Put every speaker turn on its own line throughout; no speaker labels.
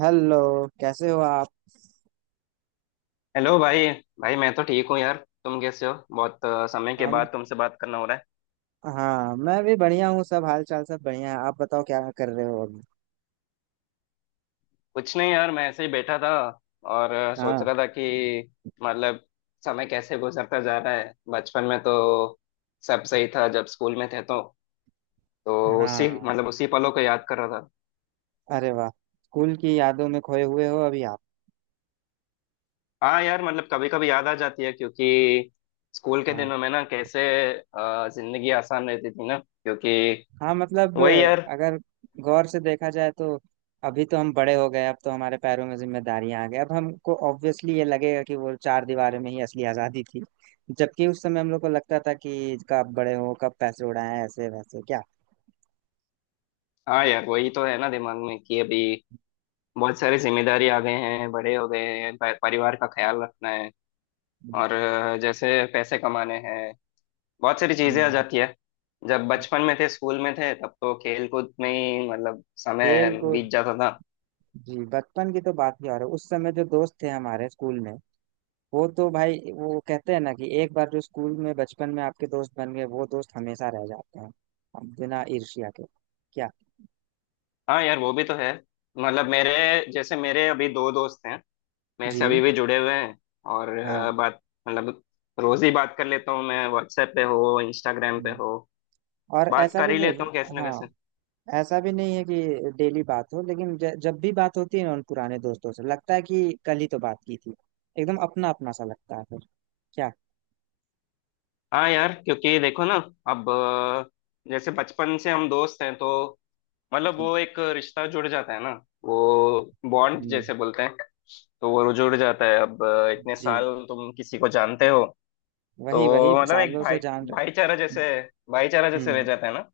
Hello. कैसे हो आप।
हेलो भाई। भाई मैं तो ठीक हूँ यार। तुम कैसे हो? बहुत समय के
हम
बाद तुमसे बात करना हो रहा है।
हाँ, मैं भी बढ़िया हूँ। सब हाल चाल सब बढ़िया है। आप बताओ क्या कर रहे हो अभी।
कुछ नहीं यार, मैं ऐसे ही बैठा था और सोच
हाँ।
रहा था कि मतलब समय कैसे गुजरता जा रहा है। बचपन में तो सब सही था, जब स्कूल में थे तो उसी
हाँ।
मतलब उसी पलों को याद कर रहा था।
अरे वाह। स्कूल की यादों में खोए हुए हो अभी आप।
हाँ यार, मतलब कभी कभी याद आ जाती है, क्योंकि स्कूल के
हाँ।
दिनों में ना कैसे जिंदगी आसान रहती थी ना, क्योंकि
हाँ मतलब।
वही यार।
अगर गौर से देखा जाए तो अभी तो हम बड़े हो गए। अब तो हमारे पैरों में जिम्मेदारियां आ गई। अब हमको ऑब्वियसली ये लगेगा कि वो चार दीवारों में ही असली आजादी थी। जबकि उस समय हम लोग को लगता था कि कब बड़े हो, कब पैसे उड़ाएं, ऐसे वैसे क्या।
हाँ यार, वही तो है ना दिमाग में कि अभी बहुत सारी जिम्मेदारी आ गए हैं, बड़े हो गए हैं, परिवार का ख्याल रखना है
हम्म,
और जैसे पैसे कमाने हैं, बहुत सारी चीजें आ
हम्म।
जाती है। जब
हम्म।
बचपन में थे, स्कूल में थे, तब तो खेल कूद में ही मतलब समय
खेल कूद।
बीत जाता था।
जी, बचपन की तो बात ही और है। उस समय जो दोस्त थे हमारे स्कूल में, वो तो भाई, वो कहते हैं ना कि एक बार जो स्कूल में बचपन में आपके दोस्त बन गए, वो दोस्त हमेशा रह जाते हैं। अब बिना ईर्ष्या के, क्या।
हाँ यार, वो भी तो है। मतलब मेरे जैसे मेरे अभी दो दोस्त हैं, मेरे
जी।
से अभी भी जुड़े हुए हैं और
हाँ।
बात मतलब रोज ही बात कर लेता हूँ। मैं व्हाट्सएप पे हो, इंस्टाग्राम पे
हम्म।
हो,
और
बात
ऐसा
कर
भी
ही
नहीं।
लेता हूँ कैसे ना।
हाँ, ऐसा भी नहीं है कि डेली बात हो, लेकिन जब भी बात होती है ना उन पुराने दोस्तों से, लगता है कि कल ही तो बात की थी। एकदम अपना अपना सा लगता है फिर, क्या।
हाँ यार, क्योंकि देखो ना अब जैसे बचपन से हम दोस्त हैं तो मतलब
जी।
वो एक रिश्ता जुड़ जाता है ना। वो बॉन्ड
हम्म,
जैसे बोलते हैं, तो वो जुड़ जाता है। अब इतने
जी।
साल तुम किसी को जानते हो
वही वही
तो मतलब एक
सालों से जान रहे।
भाईचारा जैसे भाईचारा जैसे रह
हम्म।
जाता है ना।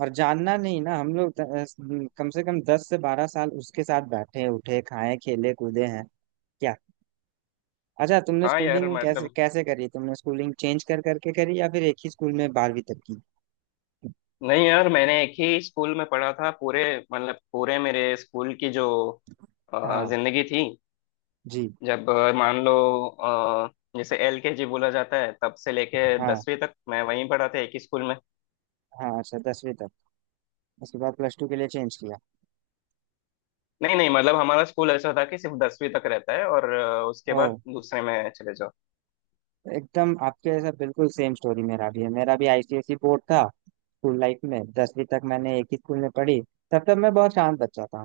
और जानना नहीं ना, हम लोग कम से कम 10 से 12 साल उसके साथ बैठे उठे खाए खेले कूदे हैं। क्या। अच्छा, तुमने
हाँ यार
स्कूलिंग कैसे
मतलब।
कैसे करी? तुमने स्कूलिंग चेंज कर करके करी या फिर एक ही स्कूल में 12वीं तक की?
नहीं यार, मैंने एक ही स्कूल में पढ़ा था। पूरे मतलब पूरे मेरे स्कूल की जो
हाँ।
जिंदगी थी।
जी।
जब मान लो अ, जैसे LKG बोला जाता है, तब से लेके
हाँ
10वीं तक मैं वहीं पढ़ा था, एक ही स्कूल में।
हाँ, अच्छा 10वीं तक। उसके बाद प्लस टू के लिए चेंज किया?
नहीं नहीं मतलब हमारा स्कूल ऐसा था कि सिर्फ 10वीं तक रहता है और उसके बाद
ओह।
दूसरे में चले जाओ।
एकदम आपके जैसा बिल्कुल सेम स्टोरी मेरा भी है। मेरा भी आईसीएसई बोर्ड था। स्कूल लाइफ में 10वीं तक मैंने एक ही स्कूल में पढ़ी। तब तक मैं बहुत शांत बच्चा था।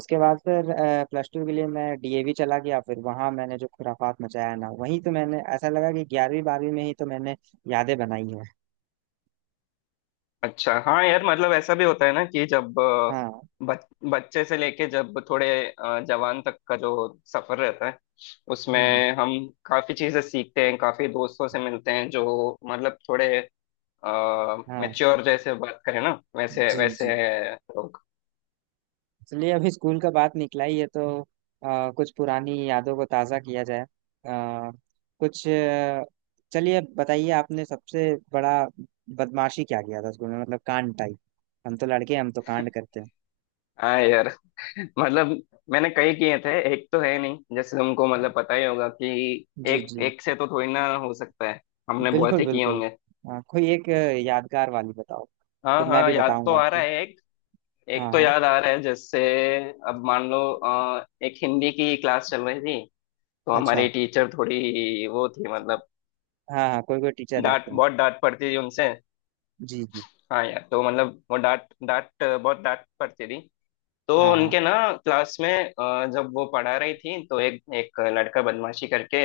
उसके बाद फिर प्लस टू के लिए मैं डीएवी चला गया। फिर वहां मैंने जो खुराफात मचाया ना, वहीं तो मैंने, ऐसा लगा कि 11वीं 12वीं में ही तो मैंने यादें बनाई है।
अच्छा, हाँ यार मतलब ऐसा भी होता है ना कि जब
हाँ।
बच्चे से लेके जब थोड़े जवान तक का जो सफर रहता है,
हम्म,
उसमें हम काफी चीजें सीखते हैं, काफी दोस्तों से मिलते हैं, जो मतलब थोड़े
हाँ।
मैच्योर जैसे बात करें ना, वैसे
जी
वैसे
जी।
लोग।
इसलिए अभी स्कूल का बात निकला ही है, तो कुछ पुरानी यादों को ताज़ा किया जाए। अ, कुछ चलिए बताइए, आपने सबसे बड़ा बदमाशी क्या किया था स्कूल में, मतलब कांड टाइप। हम तो लड़के हैं, हम तो कांड करते हैं।
हाँ यार। मतलब मैंने कई किए थे, एक तो है नहीं, जैसे तुमको मतलब पता ही होगा कि
जी
एक
जी।
एक से तो थोड़ी ना हो सकता है, हमने
बिल्कुल
बहुत ही किए
बिल्कुल।
होंगे।
हाँ, कोई एक यादगार वाली बताओ। फिर
हाँ
मैं
हाँ,
भी
याद तो
बताऊंगा
आ रहा
आपको।
है एक।
हाँ
एक तो
हाँ।
याद आ रहा है, जैसे अब मान लो एक हिंदी की क्लास चल रही थी तो
अच्छा।
हमारी टीचर थोड़ी वो थी मतलब,
हाँ हाँ, कोई कोई टीचर
डांट
रहते हैं।
बहुत डांट पड़ती थी उनसे।
जी जी।
हाँ यार, तो मतलब वो डांट डांट बहुत डांट पड़ती थी। तो
हाँ हाँ
उनके ना क्लास में जब वो पढ़ा रही थी तो एक एक लड़का बदमाशी करके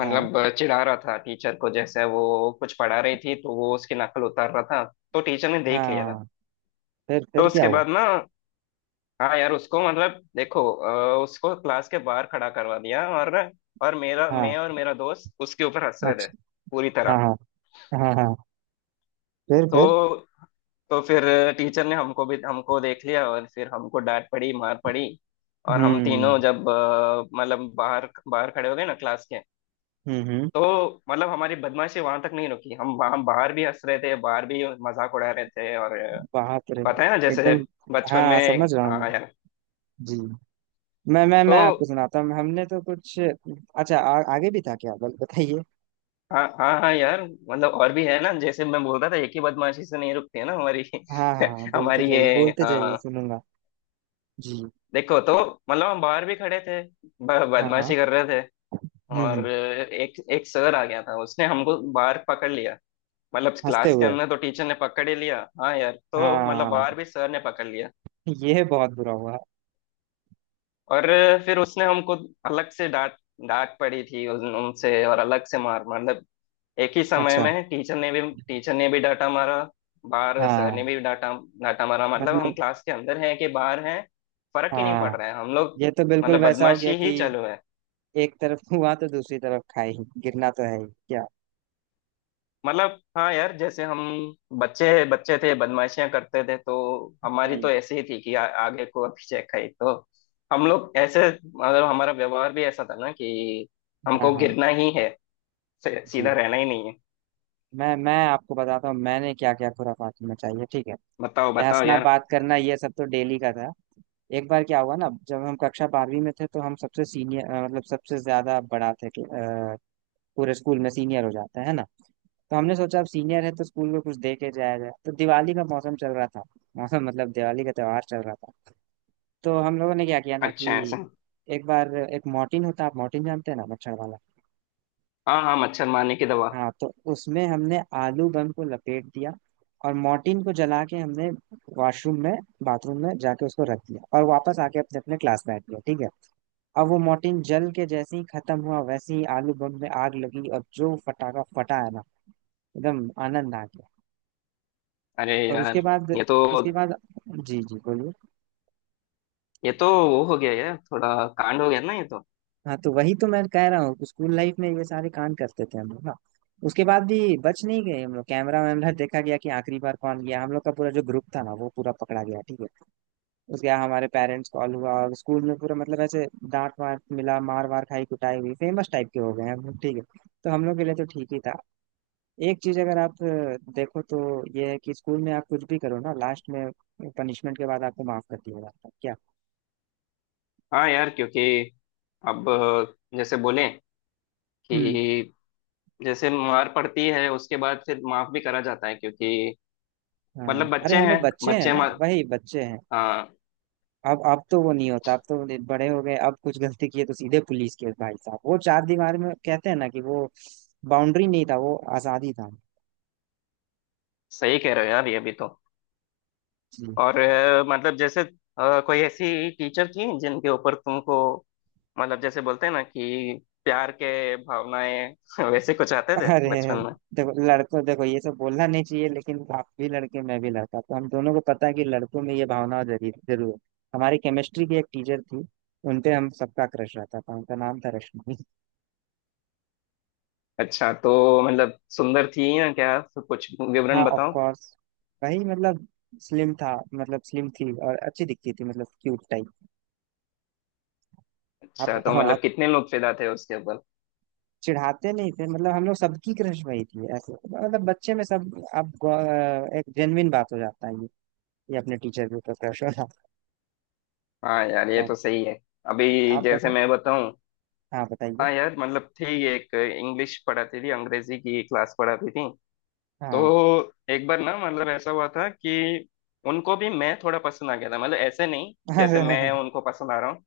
हाँ।
चिढ़ा रहा था टीचर को, जैसे वो कुछ पढ़ा रही थी तो वो उसकी नकल उतार रहा था। तो टीचर ने देख लिया था।
हाँ,
तो
फिर क्या
उसके
हुआ?
बाद ना, हाँ यार, उसको मतलब देखो उसको क्लास के बाहर खड़ा करवा दिया और मेरा
हाँ,
मैं और मेरा दोस्त उसके ऊपर हंस रहे थे
अच्छा।
पूरी
हाँ
तरह।
हाँ हाँ। हाँ, फिर फिर।
तो तो फिर टीचर ने हमको भी हमको देख लिया और फिर हमको डांट पड़ी, मार पड़ी। और हम
हम्म।
तीनों जब मतलब बाहर बाहर खड़े हो गए ना क्लास के,
हम्म।
तो मतलब हमारी बदमाशी वहां तक नहीं रुकी, हम वहां बाहर भी हंस रहे थे, बाहर भी मजाक उड़ा रहे थे और
बाप रे।
पता है ना, जैसे
एकदम। हाँ
बचपन
हाँ,
में,
समझ रहा हूँ मैं।
हाँ यार।
जी। मैं
तो
आपको सुनाता हूँ, हमने तो कुछ अच्छा आगे भी था, क्या बताइए।
हाँ हाँ हाँ यार, मतलब और भी है ना, जैसे मैं बोल रहा था, एक ही बदमाशी से नहीं रुकती है ना हमारी।
हाँ हाँ हाँ, बोलते
हमारी ये,
जाइए बोलते जाइए,
हाँ
सुनूंगा। जी।
देखो तो मतलब हम बाहर भी खड़े थे,
हाँ हाँ।
बदमाशी कर रहे थे
हम्म।
और
हम्म।
एक एक सर आ गया था, उसने हमको बाहर पकड़ लिया। मतलब
हंसते
क्लास के
हुए,
अंदर तो टीचर ने पकड़ ही लिया, हाँ यार, तो मतलब
हाँ।
बाहर भी सर ने पकड़ लिया।
ये बहुत बुरा हुआ।
और फिर उसने हमको अलग से डांट, डांट पड़ी थी उनसे, और अलग से मार, मतलब एक ही समय
अच्छा।
में टीचर ने भी डांटा मारा, बाहर सर ने
हाँ
भी डांटा, डांटा मारा, मतलब हम
मतलब।
क्लास के अंदर हैं कि बाहर हैं, फर्क ही नहीं
हाँ,
पड़ रहा है हम लोग,
ये तो बिल्कुल
मतलब
वैसा हो गया
बदमाशी ही
कि
चालू है।
एक तरफ हुआ तो दूसरी तरफ खाई। गिरना तो है ही, क्या।
मतलब हाँ यार, जैसे हम बच्चे बच्चे थे, बदमाशियां करते थे तो हमारी
हम्म।
तो ऐसी ही थी कि आगे को पीछे खाई, तो हम लोग ऐसे, मतलब हमारा व्यवहार भी ऐसा था ना कि
हाँ
हमको
हाँ।
गिरना ही है,
जी।
सीधा रहना ही नहीं है।
मैं आपको बताता हूँ मैंने क्या क्या खुराफात मचाई है, ठीक है।
बताओ
ये
बताओ
हंसना
यार।
बात करना ये सब तो डेली का था। एक बार क्या हुआ ना, जब हम कक्षा 12वीं में थे तो हम सबसे सीनियर, मतलब सबसे ज्यादा बड़ा थे कि, पूरे स्कूल में सीनियर हो जाते हैं ना। तो हमने सोचा अब सीनियर है तो स्कूल में कुछ दे के जाया जाए, तो दिवाली का मौसम चल रहा था। मौसम मतलब दिवाली का त्योहार चल रहा था। तो हम लोगों ने क्या किया ना
अच्छा है ऐसा।
कि एक बार, एक मॉर्टिन होता है, आप मॉर्टिन जानते हैं ना, मच्छर वाला।
हाँ हाँ, मच्छर मारने की दवा।
हाँ, तो उसमें हमने आलू बम को लपेट दिया और मॉर्टिन को जला के हमने, वॉशरूम में, बाथरूम में जाके उसको रख दिया और वापस आके अपने अपने क्लास बैठ गया, ठीक है। अब वो मॉर्टिन जल के जैसे ही खत्म हुआ वैसे ही आलू बम में आग लगी और जो फटाका फटा है ना, एकदम आनंद आ गया।
अरे
और उसके
यार,
बाद,
ये तो
उसके बाद। जी जी, बोलिए।
ये तो वो हो गया यार, थोड़ा कांड हो गया ना ये तो।
हाँ तो वही तो मैं कह रहा हूँ, स्कूल लाइफ में ये सारे कांड करते थे हम लोग ना। उसके बाद भी बच नहीं गए हम लोग, कैमरा वैमरा देखा गया कि आखिरी बार कौन गया, हम लोग का पूरा जो ग्रुप था ना वो पूरा पकड़ा गया, ठीक है। उसके बाद हमारे पेरेंट्स कॉल हुआ और स्कूल में पूरा, मतलब ऐसे डांट वाट मिला, मार वार खाई, कुटाई हुई, फेमस टाइप के हो गए हम लोग, ठीक है। तो हम लोग के लिए तो ठीक ही था। एक चीज, अगर आप देखो तो, ये है कि स्कूल में आप कुछ भी करो ना, लास्ट में पनिशमेंट के बाद आपको माफ कर दिया जाता है, क्या।
हाँ यार, क्योंकि अब जैसे बोले
हम्म।
कि जैसे मार पड़ती है उसके बाद फिर माफ भी करा जाता है, क्योंकि
हाँ,
मतलब
अरे
बच्चे
हम
हैं,
लोग बच्चे हैं
बच्चे
ना,
मार
वही बच्चे हैं।
हाँ।
अब तो वो नहीं होता, अब तो बड़े हो गए, अब कुछ गलती किए तो सीधे पुलिस केस भाई साहब, वो चार दीवार में कहते हैं ना कि वो बाउंड्री नहीं था, वो आजादी था।
सही कह रहे हो यार, ये भी तो।
जी।
और मतलब जैसे कोई ऐसी टीचर थी जिनके ऊपर तुमको मतलब, जैसे बोलते हैं ना कि प्यार के भावनाएं, वैसे कुछ आते थे
अरे
बचपन में?
देखो लड़कों, देखो, ये सब बोलना नहीं चाहिए, लेकिन आप भी लड़के, मैं भी लड़का, तो हम दोनों को पता है कि लड़कों में ये भावना जरूर जरूर है। हमारी केमिस्ट्री की एक टीचर थी, उनपे हम सबका क्रश रहता था, उनका नाम था रश्मि।
अच्छा, तो मतलब सुंदर थी या क्या? तो कुछ
हाँ,
विवरण
ऑफ
बताओ।
कोर्स। वही मतलब, स्लिम था, मतलब स्लिम थी और अच्छी दिखती थी, मतलब क्यूट टाइप। आप
अच्छा, तो
बताओ आप।
मतलब कितने लोग फिदा थे उसके ऊपर?
चिढ़ाते नहीं थे, मतलब हम लोग सबकी क्रश वही थी, ऐसे मतलब बच्चे में सब आप एक जेन्युइन बात हो जाता है ये अपने टीचर के ऊपर क्रश होना।
हाँ यार, ये
तो
तो सही है। अभी
आप
जैसे
बताओ।
मैं बताऊं।
हाँ, बताइए।
हाँ यार मतलब, थी एक, इंग्लिश पढ़ाती थी, अंग्रेजी की क्लास पढ़ाती थी। तो
हाँ।
एक बार ना मतलब ऐसा हुआ था कि उनको भी मैं थोड़ा पसंद आ गया था, मतलब ऐसे नहीं जैसे मैं उनको पसंद आ रहा हूँ।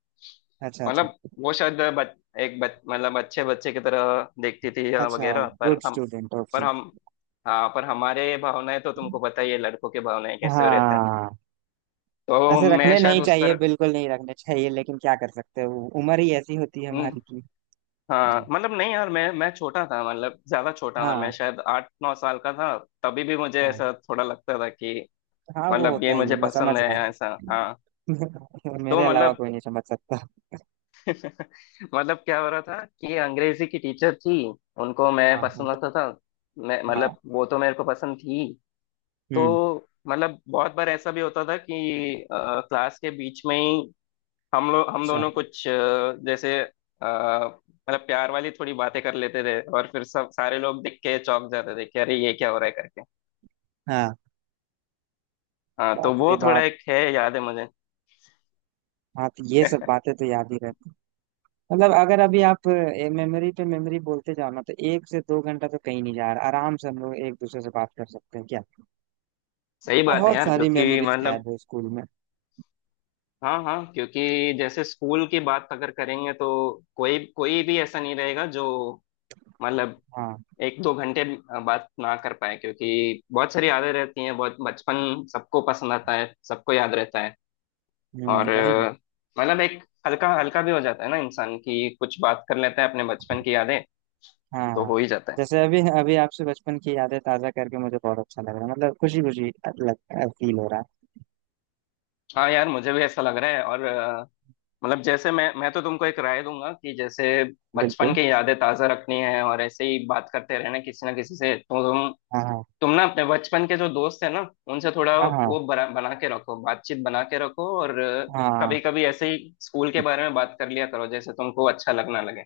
अच्छा अच्छा।
मतलब वो शायद मतलब अच्छे बच्चे की तरह देखती थी या
अच्छा,
वगैरह,
गुड स्टूडेंट,
पर
ओके।
हम हाँ, पर हमारे भावनाएं तो तुमको पता ही है, लड़कों के भावनाएं कैसे रहते हैं।
हाँ,
तो
ऐसे
मैं
रखने
शायद
नहीं
उस
चाहिए,
तरह।
बिल्कुल नहीं रखने चाहिए, लेकिन क्या कर सकते हो, उम्र ही ऐसी होती है
हम्म।
हमारी की।
हाँ
जी।
मतलब, नहीं यार, मैं छोटा था, मतलब ज्यादा छोटा था, मैं
हाँ।
शायद 8-9 साल का था। तभी भी मुझे
हाँ
ऐसा थोड़ा लगता था कि
हाँ, वो
मतलब
होता
ये
ही है,
मुझे
मैं
पसंद
समझ
है
रहा
ऐसा, हाँ।
हूँ।
तो
मेरे अलावा
मतलब
कोई नहीं समझ सकता।
मतलब क्या हो रहा था कि अंग्रेजी की टीचर थी, उनको मैं
हाँ हाँ
पसंद आता था। मैं
हाँ।
मतलब वो तो मेरे को पसंद थी। तो
हम्म।
मतलब बहुत बार ऐसा भी होता था कि क्लास के बीच में ही हम
अच्छा।
दोनों कुछ मतलब प्यार वाली थोड़ी बातें कर लेते थे और फिर सब सारे लोग देख के चौंक जाते थे कि अरे ये क्या हो रहा है करके।
हाँ।
हाँ तो
बाप
वो
रे
थोड़ा
बाप।
एक है, याद है मुझे।
हाँ, तो ये सब बातें तो याद ही रहती। मतलब अगर अभी आप मेमोरी पे मेमोरी बोलते जाओ ना, तो 1 से 2 घंटा तो कहीं नहीं जा रहा, आराम से हम लोग एक दूसरे से बात कर सकते हैं, क्या।
सही बात है
बहुत
यार,
सारी
क्योंकि
मेमोरीज
मतलब
कैद है स्कूल में।
हाँ हाँ, क्योंकि जैसे स्कूल की बात अगर करेंगे तो कोई कोई भी ऐसा नहीं रहेगा जो मतलब
हाँ।
1-2 घंटे बात ना कर पाए, क्योंकि बहुत सारी यादें रहती हैं, बहुत बचपन सबको पसंद आता है, सबको याद रहता है।
हम्म,
और
वही ना।
मतलब एक हल्का हल्का भी हो जाता है ना इंसान की, कुछ बात कर लेता है अपने बचपन की यादें
हाँ
तो
हाँ।
हो ही जाता है।
जैसे अभी अभी आपसे बचपन की यादें ताजा करके मुझे बहुत अच्छा लग रहा है, मतलब खुशी खुशी लग, फील हो रहा है।
हाँ यार, मुझे भी ऐसा लग रहा है और मतलब जैसे मैं तो तुमको एक राय दूंगा कि जैसे बचपन
बिल्कुल।
की यादें ताजा रखनी है और ऐसे ही बात करते रहना किसी ना किसी से, तो
हाँ।
तुम ना अपने बचपन के जो दोस्त है ना उनसे थोड़ा
हाँ हाँ
वो बना के रखो, बातचीत बना के रखो। और
हाँ।
कभी कभी ऐसे ही स्कूल के बारे में बात कर लिया करो, जैसे तुमको अच्छा लगना लगे।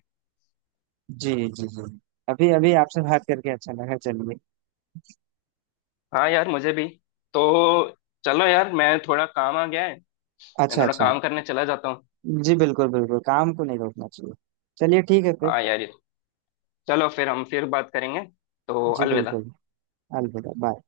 जी जी जी, अभी अभी आपसे बात करके अच्छा लगा, चलिए।
हाँ यार मुझे भी। तो चलो यार, मैं थोड़ा काम आ गया है, मैं
अच्छा
थोड़ा
अच्छा।
काम करने चला जाता हूँ।
जी बिल्कुल, बिल्कुल काम को नहीं रोकना चाहिए। चलिए ठीक है फिर।
हाँ यार, चलो फिर हम फिर बात करेंगे, तो
जी
अलविदा।
बिल्कुल। अलविदा, बाय।